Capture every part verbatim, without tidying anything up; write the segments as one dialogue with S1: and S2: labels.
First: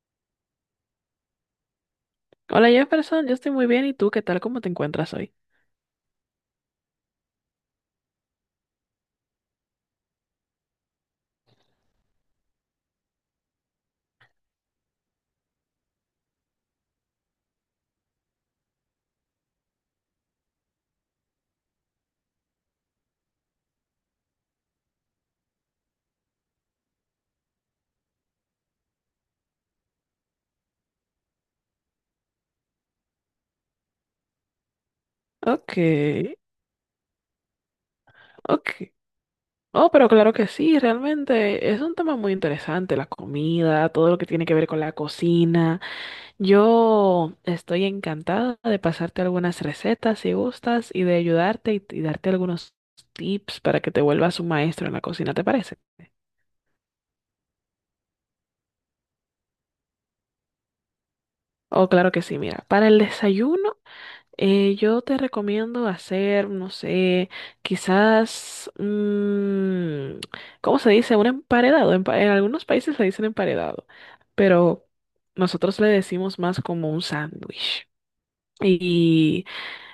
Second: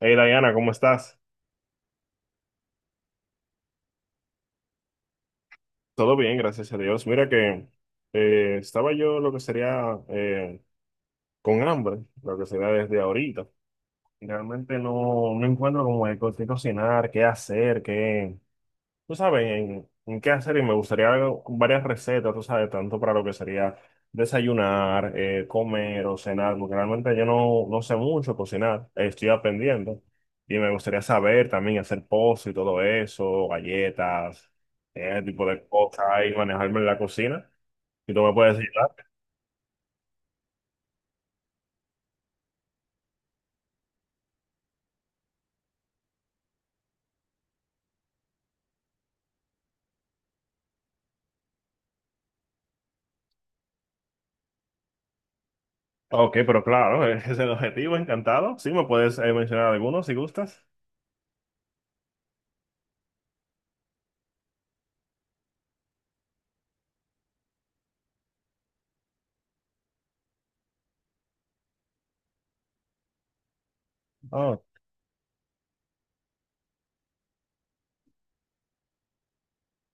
S1: Hey Diana, ¿cómo estás?
S2: Hola Jefferson, yo estoy muy bien. ¿Y tú qué tal? ¿Cómo te encuentras hoy?
S1: Todo bien, gracias a Dios. Mira que eh, estaba yo lo que sería eh, con hambre, lo que sería desde ahorita. Realmente no, no encuentro como de co- qué cocinar, qué hacer, qué. Tú sabes, en, en qué hacer y me gustaría algo- varias recetas, tú sabes, tanto para lo que sería desayunar, eh, comer o cenar, porque realmente yo no, no sé mucho cocinar. Eh, estoy aprendiendo y me gustaría saber también hacer postres y todo eso, galletas, ese tipo de
S2: Ok,
S1: cosas y manejarme en la cocina. Si tú me puedes
S2: ok.
S1: ayudar.
S2: Oh, pero claro que sí, realmente es un tema muy interesante, la comida, todo lo que tiene que ver con la cocina. Yo estoy encantada de pasarte algunas recetas si gustas y de ayudarte y, y darte algunos tips para que te vuelvas un maestro en la cocina, ¿te parece?
S1: Ok, pero claro, ese es el objetivo, encantado. Sí, me puedes eh, mencionar algunos si gustas.
S2: Oh, claro que sí, mira, para el desayuno. Eh, yo te recomiendo hacer, no sé, quizás, mm, ¿cómo se dice? Un emparedado. Empa- En, algunos países le dicen emparedado,
S1: Ah,
S2: pero nosotros le decimos más como un sándwich.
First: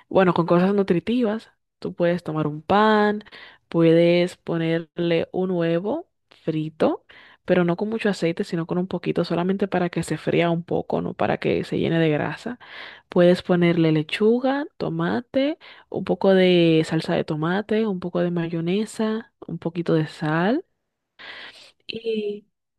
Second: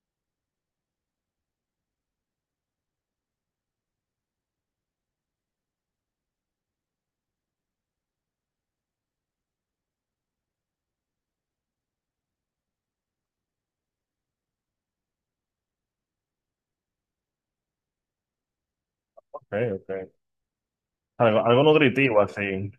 S2: Bueno, con cosas nutritivas, tú puedes tomar un pan, puedes ponerle un huevo frito, pero no con mucho aceite, sino con un poquito, solamente para que se fría un poco, no para que se llene de grasa. Puedes ponerle lechuga, tomate, un poco de salsa de tomate, un poco de mayonesa,
S1: ok,
S2: un poquito de
S1: ok.
S2: sal.
S1: Algo, algo nutritivo así.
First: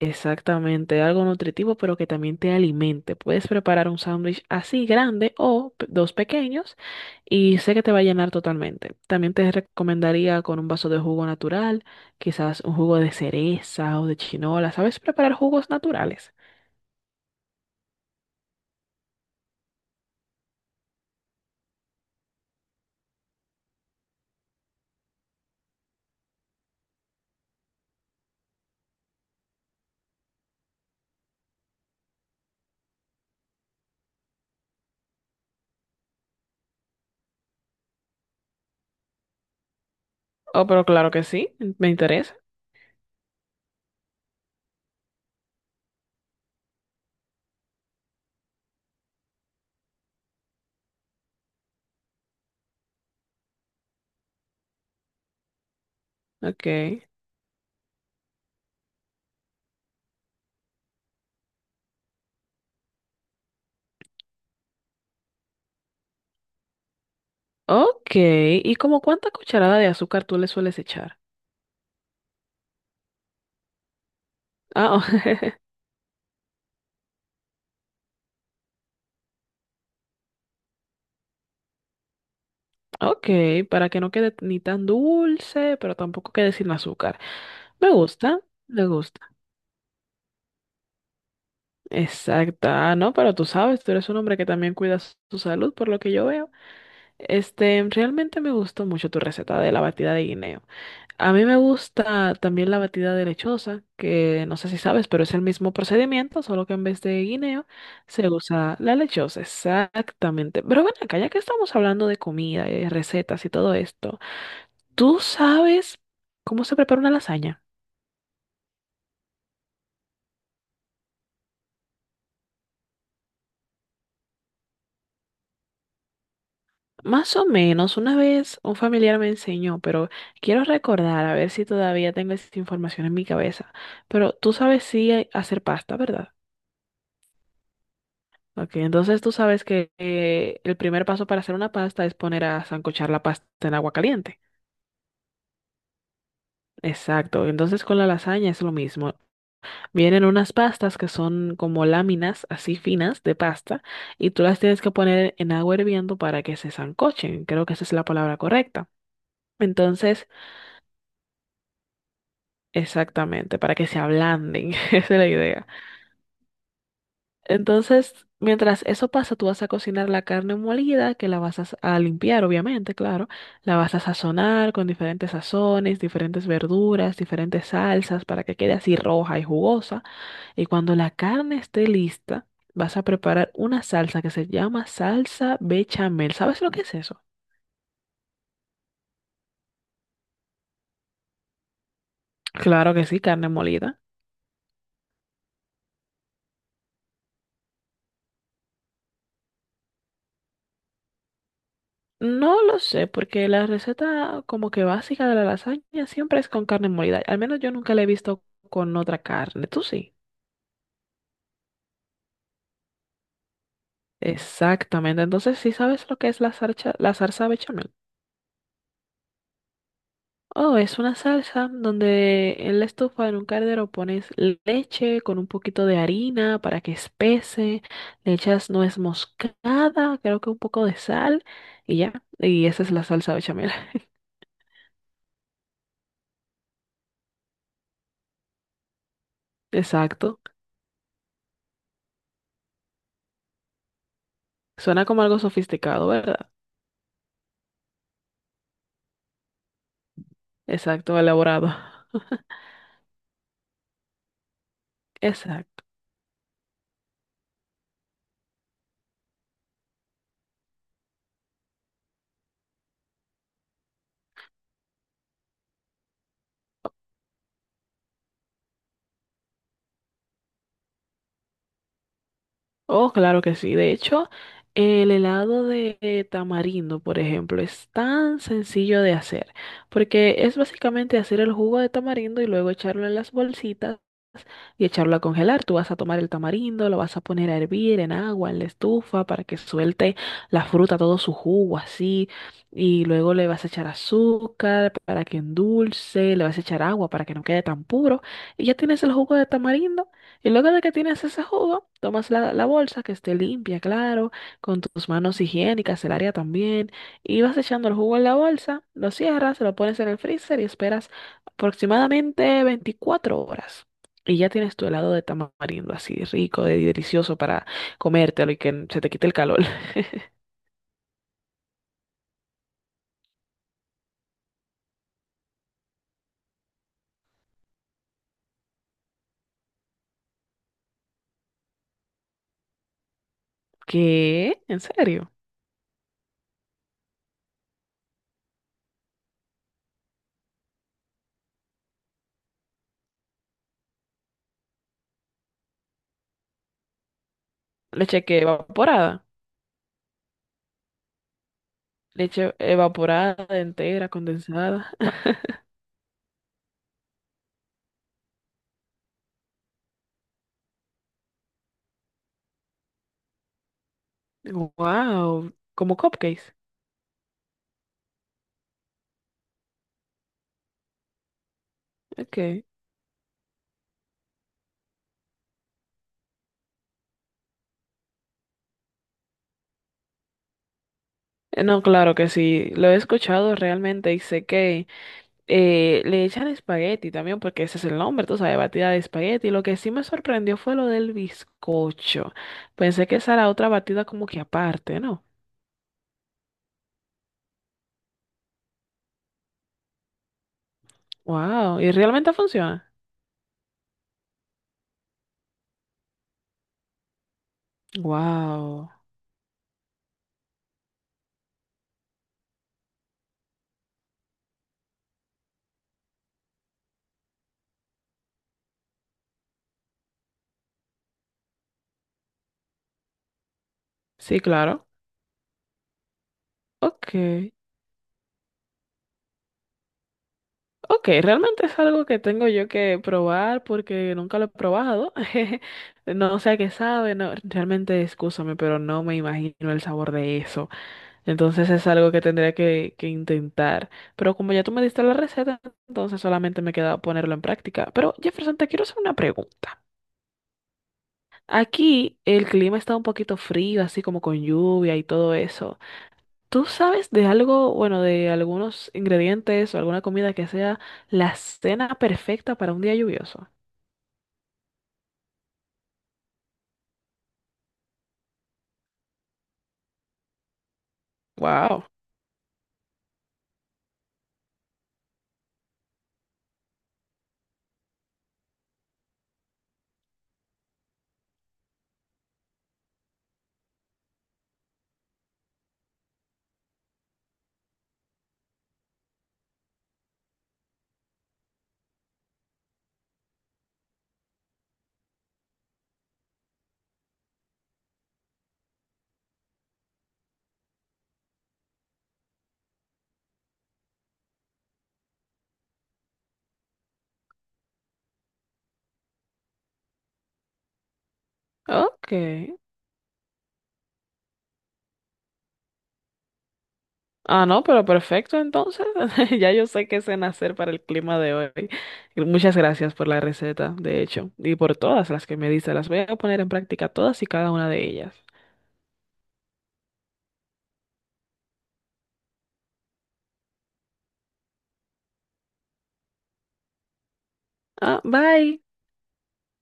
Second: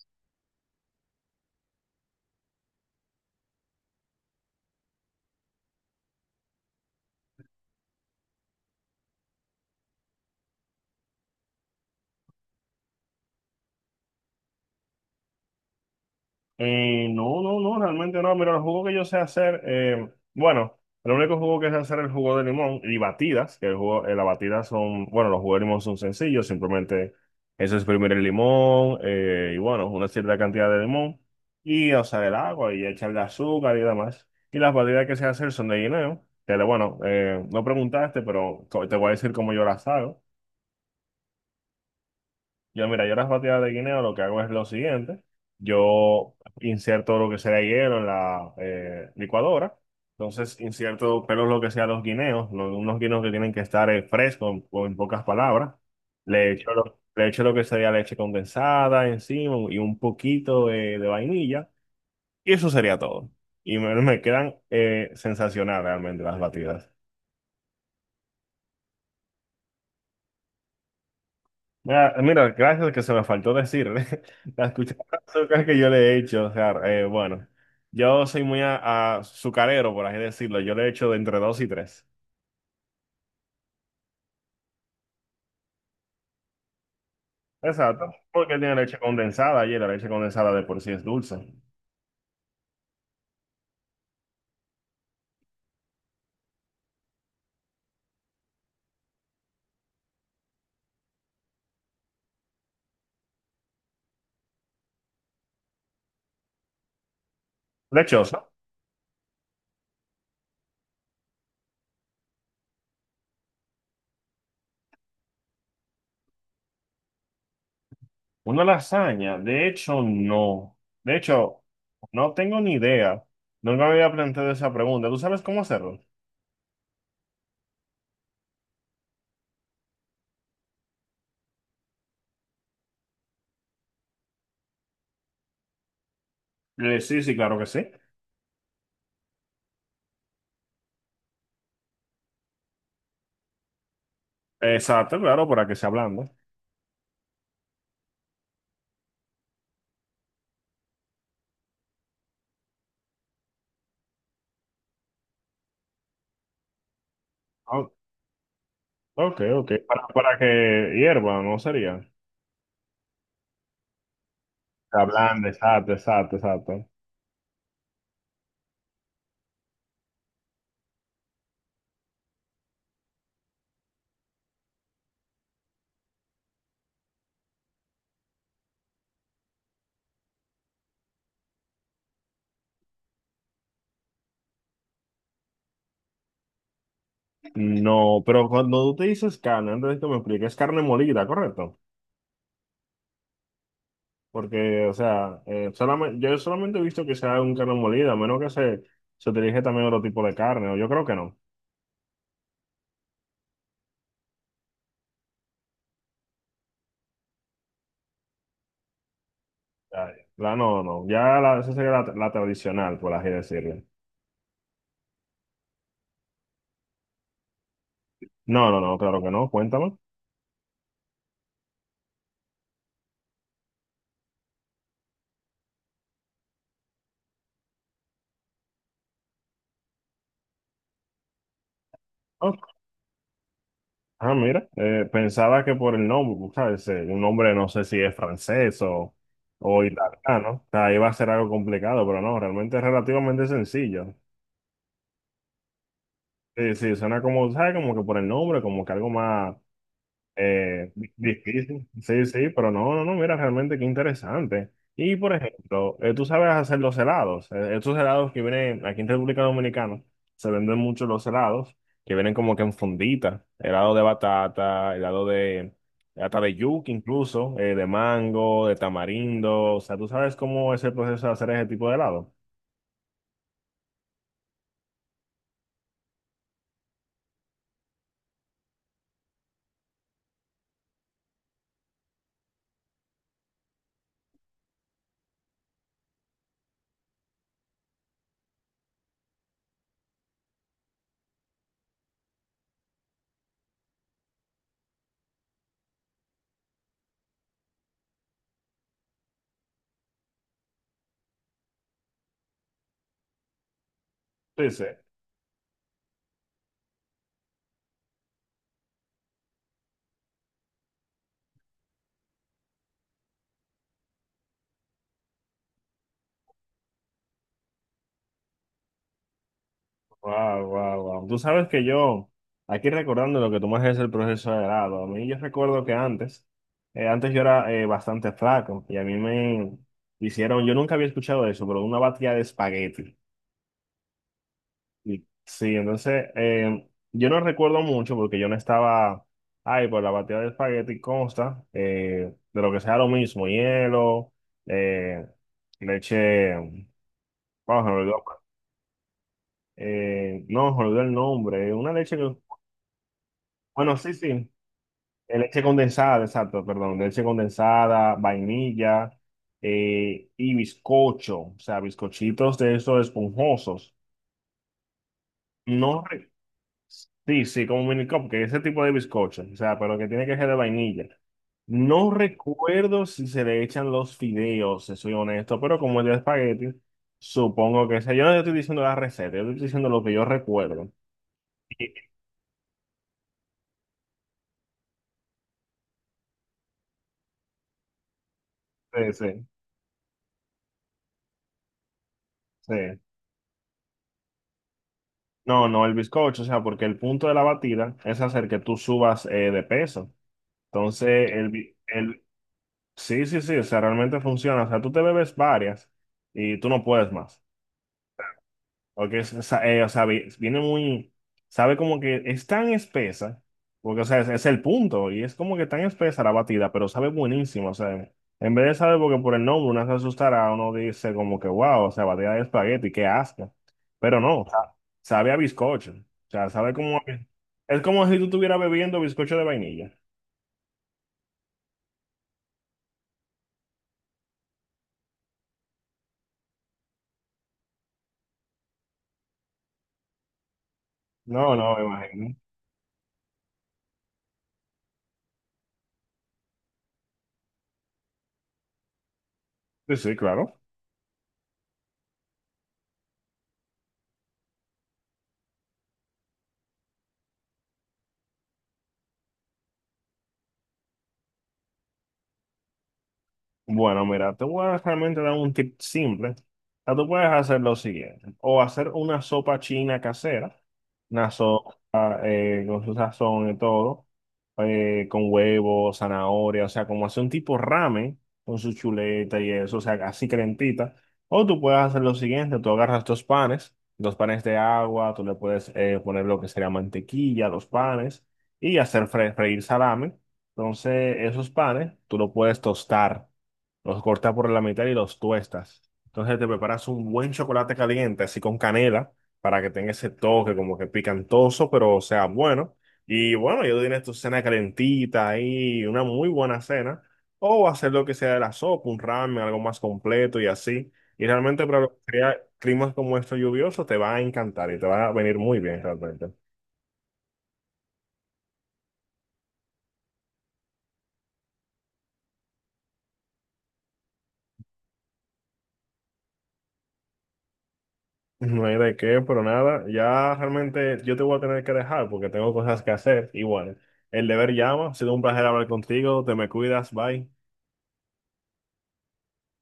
S2: Exactamente, algo nutritivo pero que también te alimente. Puedes preparar un sándwich así grande o pe- dos pequeños y sé que te va a llenar totalmente. También te recomendaría con un vaso de jugo natural, quizás un jugo de cereza o de chinola. ¿Sabes preparar jugos naturales?
S1: Eh, no, no, no, realmente no. Mira, el jugo que yo sé hacer, eh, bueno, el único jugo que sé hacer es el jugo de limón y batidas, que el jugo, eh, las batidas son, bueno, los jugos de limón son sencillos, simplemente eso es exprimir el limón, eh, y bueno, una cierta cantidad de limón y, o sea, el agua y echarle azúcar y demás. Y las batidas que sé hacer son de guineo, que bueno, eh, no preguntaste, pero co- te voy a decir cómo yo las hago.
S2: Oh, pero claro que sí, me interesa.
S1: Yo, mira, yo las batidas de guineo lo que hago es lo siguiente. Yo inserto lo que sea hielo en la eh, licuadora. Entonces inserto, pero lo que sea los guineos, lo- unos guineos que tienen que estar eh, frescos, o en pocas palabras. Le echo lo,
S2: Ok.
S1: le echo lo que sería leche condensada encima y un poquito de, de vainilla. Y eso sería todo. Y me, me quedan eh, sensacionales realmente las batidas.
S2: Ok, ¿y como cuánta cucharada de azúcar tú le sueles echar?
S1: Ah, mira, gracias que se me faltó decir. La
S2: Ah,
S1: cucharadas de
S2: oh.
S1: azúcar que yo le he hecho, o sea, eh, bueno, yo soy muy a, azucarero, por así decirlo. Yo le he hecho de entre dos y tres.
S2: Ok, para que no quede ni tan dulce, pero tampoco quede sin azúcar. Me
S1: Exacto,
S2: gusta,
S1: porque tiene
S2: me
S1: leche
S2: gusta.
S1: condensada y la leche condensada de por sí es dulce.
S2: Exacto. Ah, no, pero tú sabes, tú eres un hombre que también cuida su su salud, por lo que yo veo. Este, realmente me gustó mucho tu receta de la batida de guineo. A mí me gusta también la batida de lechosa, que no sé si sabes, pero es el mismo procedimiento, solo que en vez de guineo se
S1: Lechosa.
S2: usa la lechosa. Exactamente. Pero ven acá, ya que estamos hablando de comida y recetas y todo esto. ¿Tú sabes cómo se prepara una lasaña?
S1: Una lasaña, de hecho, no. De hecho, no tengo ni idea. Nunca me había planteado esa pregunta. ¿Tú sabes cómo hacerlo?
S2: Más o menos, una vez un familiar me enseñó, pero quiero recordar a ver si todavía tengo esa información en mi cabeza. Pero tú sabes sí hay- hacer pasta, ¿verdad?
S1: Eh, sí, sí, claro que sí.
S2: Ok, entonces tú sabes que eh, el primer paso para hacer una pasta es poner a sancochar la pasta en agua caliente.
S1: Exacto, claro, para que se ablande.
S2: Exacto, entonces con la lasaña es lo mismo. Vienen unas pastas que son como láminas así finas de pasta y tú las tienes que poner en agua hirviendo para que se sancochen. Creo que esa es la palabra correcta.
S1: Ok, ok. Para,
S2: Entonces,
S1: para que hierva, ¿no sería?
S2: exactamente, para que se ablanden. Esa
S1: La
S2: es la
S1: blanda,
S2: idea.
S1: exacto, exacto, exacto.
S2: Entonces, mientras eso pasa, tú vas a cocinar la carne molida, que la vas a, s- a limpiar, obviamente, claro. La vas a sazonar con diferentes sazones, diferentes verduras, diferentes salsas para que quede así roja y jugosa. Y cuando la carne esté lista, vas a preparar una salsa que se llama salsa bechamel. ¿Sabes lo que es eso?
S1: No, pero cuando tú te dices carne, antes de que me expliques, es carne molida, ¿correcto?
S2: Claro que sí, carne molida.
S1: Porque, o sea, eh, solamente, yo solamente he visto que sea un carne molida, a menos que se, se utilice también otro tipo de carne, o yo creo que no.
S2: No lo sé, porque la receta como que básica de la lasaña siempre es con carne molida. Al menos yo nunca la he visto con otra carne. Tú
S1: Ya,
S2: sí.
S1: ya. La, no, no, ya la, esa sería la, la tradicional, por así decirlo.
S2: Exactamente. Entonces, ¿sí sabes lo que es la salsa, la salsa bechamel?
S1: No, no, no, claro que no, cuéntame.
S2: Oh, es una salsa donde en la estufa, en un caldero, pones leche con un poquito de harina para que espese, le echas nuez moscada, creo que un poco de sal y ya. Y
S1: Ok.
S2: esa es la salsa bechamel.
S1: Ah, mira, eh, pensaba que por el nombre, pues, ¿sabes? Eh, Un nombre no sé si es francés o, o italiano.
S2: Exacto.
S1: ¿No? O sea, iba a ser algo complicado, pero no, realmente es relativamente sencillo.
S2: Suena como algo sofisticado, ¿verdad?
S1: Sí, sí, suena como, ¿sabes? Como que por el nombre, como que algo más, eh, di-
S2: Exacto, elaborado.
S1: difícil, sí, sí, pero no, no, no, mira, realmente qué interesante. Y por
S2: Exacto.
S1: ejemplo, eh, tú sabes hacer los helados. Eh, estos helados que vienen aquí en República Dominicana, se venden mucho los helados, que vienen como que en fundita, helado de batata, helado de, hasta de yuca incluso, eh, de mango, de tamarindo. O sea, tú sabes cómo es el proceso de hacer ese tipo de helado.
S2: Oh, claro que sí. De hecho, el helado de tamarindo, por ejemplo, es tan sencillo de hacer, porque es básicamente hacer el jugo de tamarindo y luego echarlo en las bolsitas y echarlo a congelar. Tú vas a tomar el tamarindo, lo vas a poner a hervir en agua, en la estufa, para que suelte la fruta, todo su jugo así, y luego le vas a echar azúcar para que endulce, le vas a echar agua para que no quede tan puro, y ya tienes el jugo de tamarindo. Y luego de que tienes ese jugo, tomas la, la bolsa que esté limpia, claro,
S1: Sí,
S2: con
S1: sí.
S2: tus manos higiénicas, el área también, y vas echando el jugo en la bolsa, lo cierras, lo pones en el freezer y esperas aproximadamente veinticuatro horas. Y ya tienes tu helado de tamarindo así rico, de delicioso para comértelo y que se te quite el calor.
S1: Wow, wow, wow. Tú sabes que yo, aquí recordando lo que tú me haces el proceso de grado, a mí yo recuerdo que antes, eh, antes yo era eh, bastante flaco y a mí me hicieron, yo nunca había escuchado eso, pero una batida de espagueti.
S2: ¿Qué? ¿En
S1: Y
S2: serio?
S1: sí, entonces eh, yo no recuerdo mucho porque yo no estaba, ay, pues la batida de espagueti consta, eh, de lo que sea lo mismo, hielo, eh, leche, vamos a olvidó,
S2: Leche que evaporada.
S1: eh, no, me olvidó el nombre, una leche que,
S2: Leche evaporada
S1: bueno,
S2: entera,
S1: sí, sí.
S2: condensada.
S1: De leche condensada, exacto, perdón, de leche condensada, vainilla, eh, y bizcocho, o sea, bizcochitos de esos esponjosos.
S2: Wow, como
S1: No, re-
S2: cupcakes.
S1: sí, sí, como mini que ese tipo de bizcocho, o sea, pero que tiene que ser de vainilla. No
S2: Ok.
S1: recuerdo si se le echan los fideos, si soy honesto, pero como es de espagueti, supongo que sea. Yo no estoy diciendo la receta, yo estoy diciendo lo que yo recuerdo.
S2: Eh, No,
S1: Sí,
S2: claro que sí, lo he escuchado realmente y sé que eh, le echan espagueti también porque ese es el nombre, tú sabes, batida de
S1: sí, sí.
S2: espagueti. Lo que sí me sorprendió fue lo del bizcocho.
S1: Sí.
S2: Pensé que esa era otra batida como que aparte, ¿no?
S1: No, no, el bizcocho, o sea, porque el punto de la batida es hacer que tú subas, eh, de peso. Entonces, el, bi-
S2: Wow, ¿y
S1: el,
S2: realmente funciona?
S1: sí, sí, sí, o sea, realmente funciona. O sea, tú te bebes varias y tú no puedes más.
S2: Wow,
S1: Porque, es- esa- eh, o sea, vi- viene muy, sabe como que es tan espesa, porque, o sea, es, es el punto, y es como que tan espesa la batida, pero sabe buenísimo, o sea, en vez de saber porque por el nombre uno se asustará, uno dice como que, wow, o sea, batida de espagueti, qué asco, pero
S2: sí,
S1: no, sa-
S2: claro.
S1: sabe a bizcocho, o sea, sabe como, a-
S2: Ok,
S1: es como si tú estuvieras bebiendo bizcocho de vainilla.
S2: ok, realmente es algo que tengo yo que probar porque nunca lo he probado. No sé a qué sabe, no, realmente, excúsame, pero no me imagino el sabor de eso.
S1: No,
S2: Entonces
S1: no, me
S2: es algo que
S1: imagino.
S2: tendría que, que intentar. Pero como ya tú me diste la receta, entonces solamente me queda ponerlo en práctica. Pero Jefferson, te quiero hacer una pregunta.
S1: Sí, sí, claro.
S2: Aquí el clima está un poquito frío, así como con lluvia y todo eso. ¿Tú sabes de algo, bueno, de algunos ingredientes o alguna comida que sea la cena perfecta para un día lluvioso?
S1: Bueno, mira, te voy a realmente dar un tip simple. O sea, tú puedes hacer lo siguiente, o hacer una sopa china casera, una
S2: Wow.
S1: sopa, eh, con su sazón y todo, eh, con huevo, zanahoria, o sea, como hacer un tipo ramen con su chuleta y eso, o sea, así calentita. O tú puedes hacer lo siguiente, tú agarras dos panes, dos panes de agua, tú le puedes, eh, poner lo que sería mantequilla a los panes y hacer fre- freír salame. Entonces, esos panes tú lo puedes tostar, los cortas por la mitad y los tuestas. Entonces te preparas un buen chocolate caliente, así con canela, para que tenga ese toque como que picantoso, pero sea bueno. Y bueno, ya tú tienes tu cena calentita ahí, una muy buena cena. O hacer lo que sea de la sopa, un ramen, algo más completo y así. Y realmente para lo que
S2: Ok.
S1: sea climas como estos lluviosos te va a encantar y te va a venir muy bien realmente.
S2: Ah, no, pero perfecto, entonces. Ya yo sé qué cena hacer para el clima de hoy. Muchas gracias por la receta, de hecho, y por todas las que me diste. Las voy a poner en práctica todas y cada una de ellas.
S1: No hay de qué, pero nada, ya realmente yo te voy a tener que dejar porque tengo cosas que hacer. Igual, el deber llama, ha sido un placer hablar contigo, te me cuidas, bye.
S2: Ah, bye.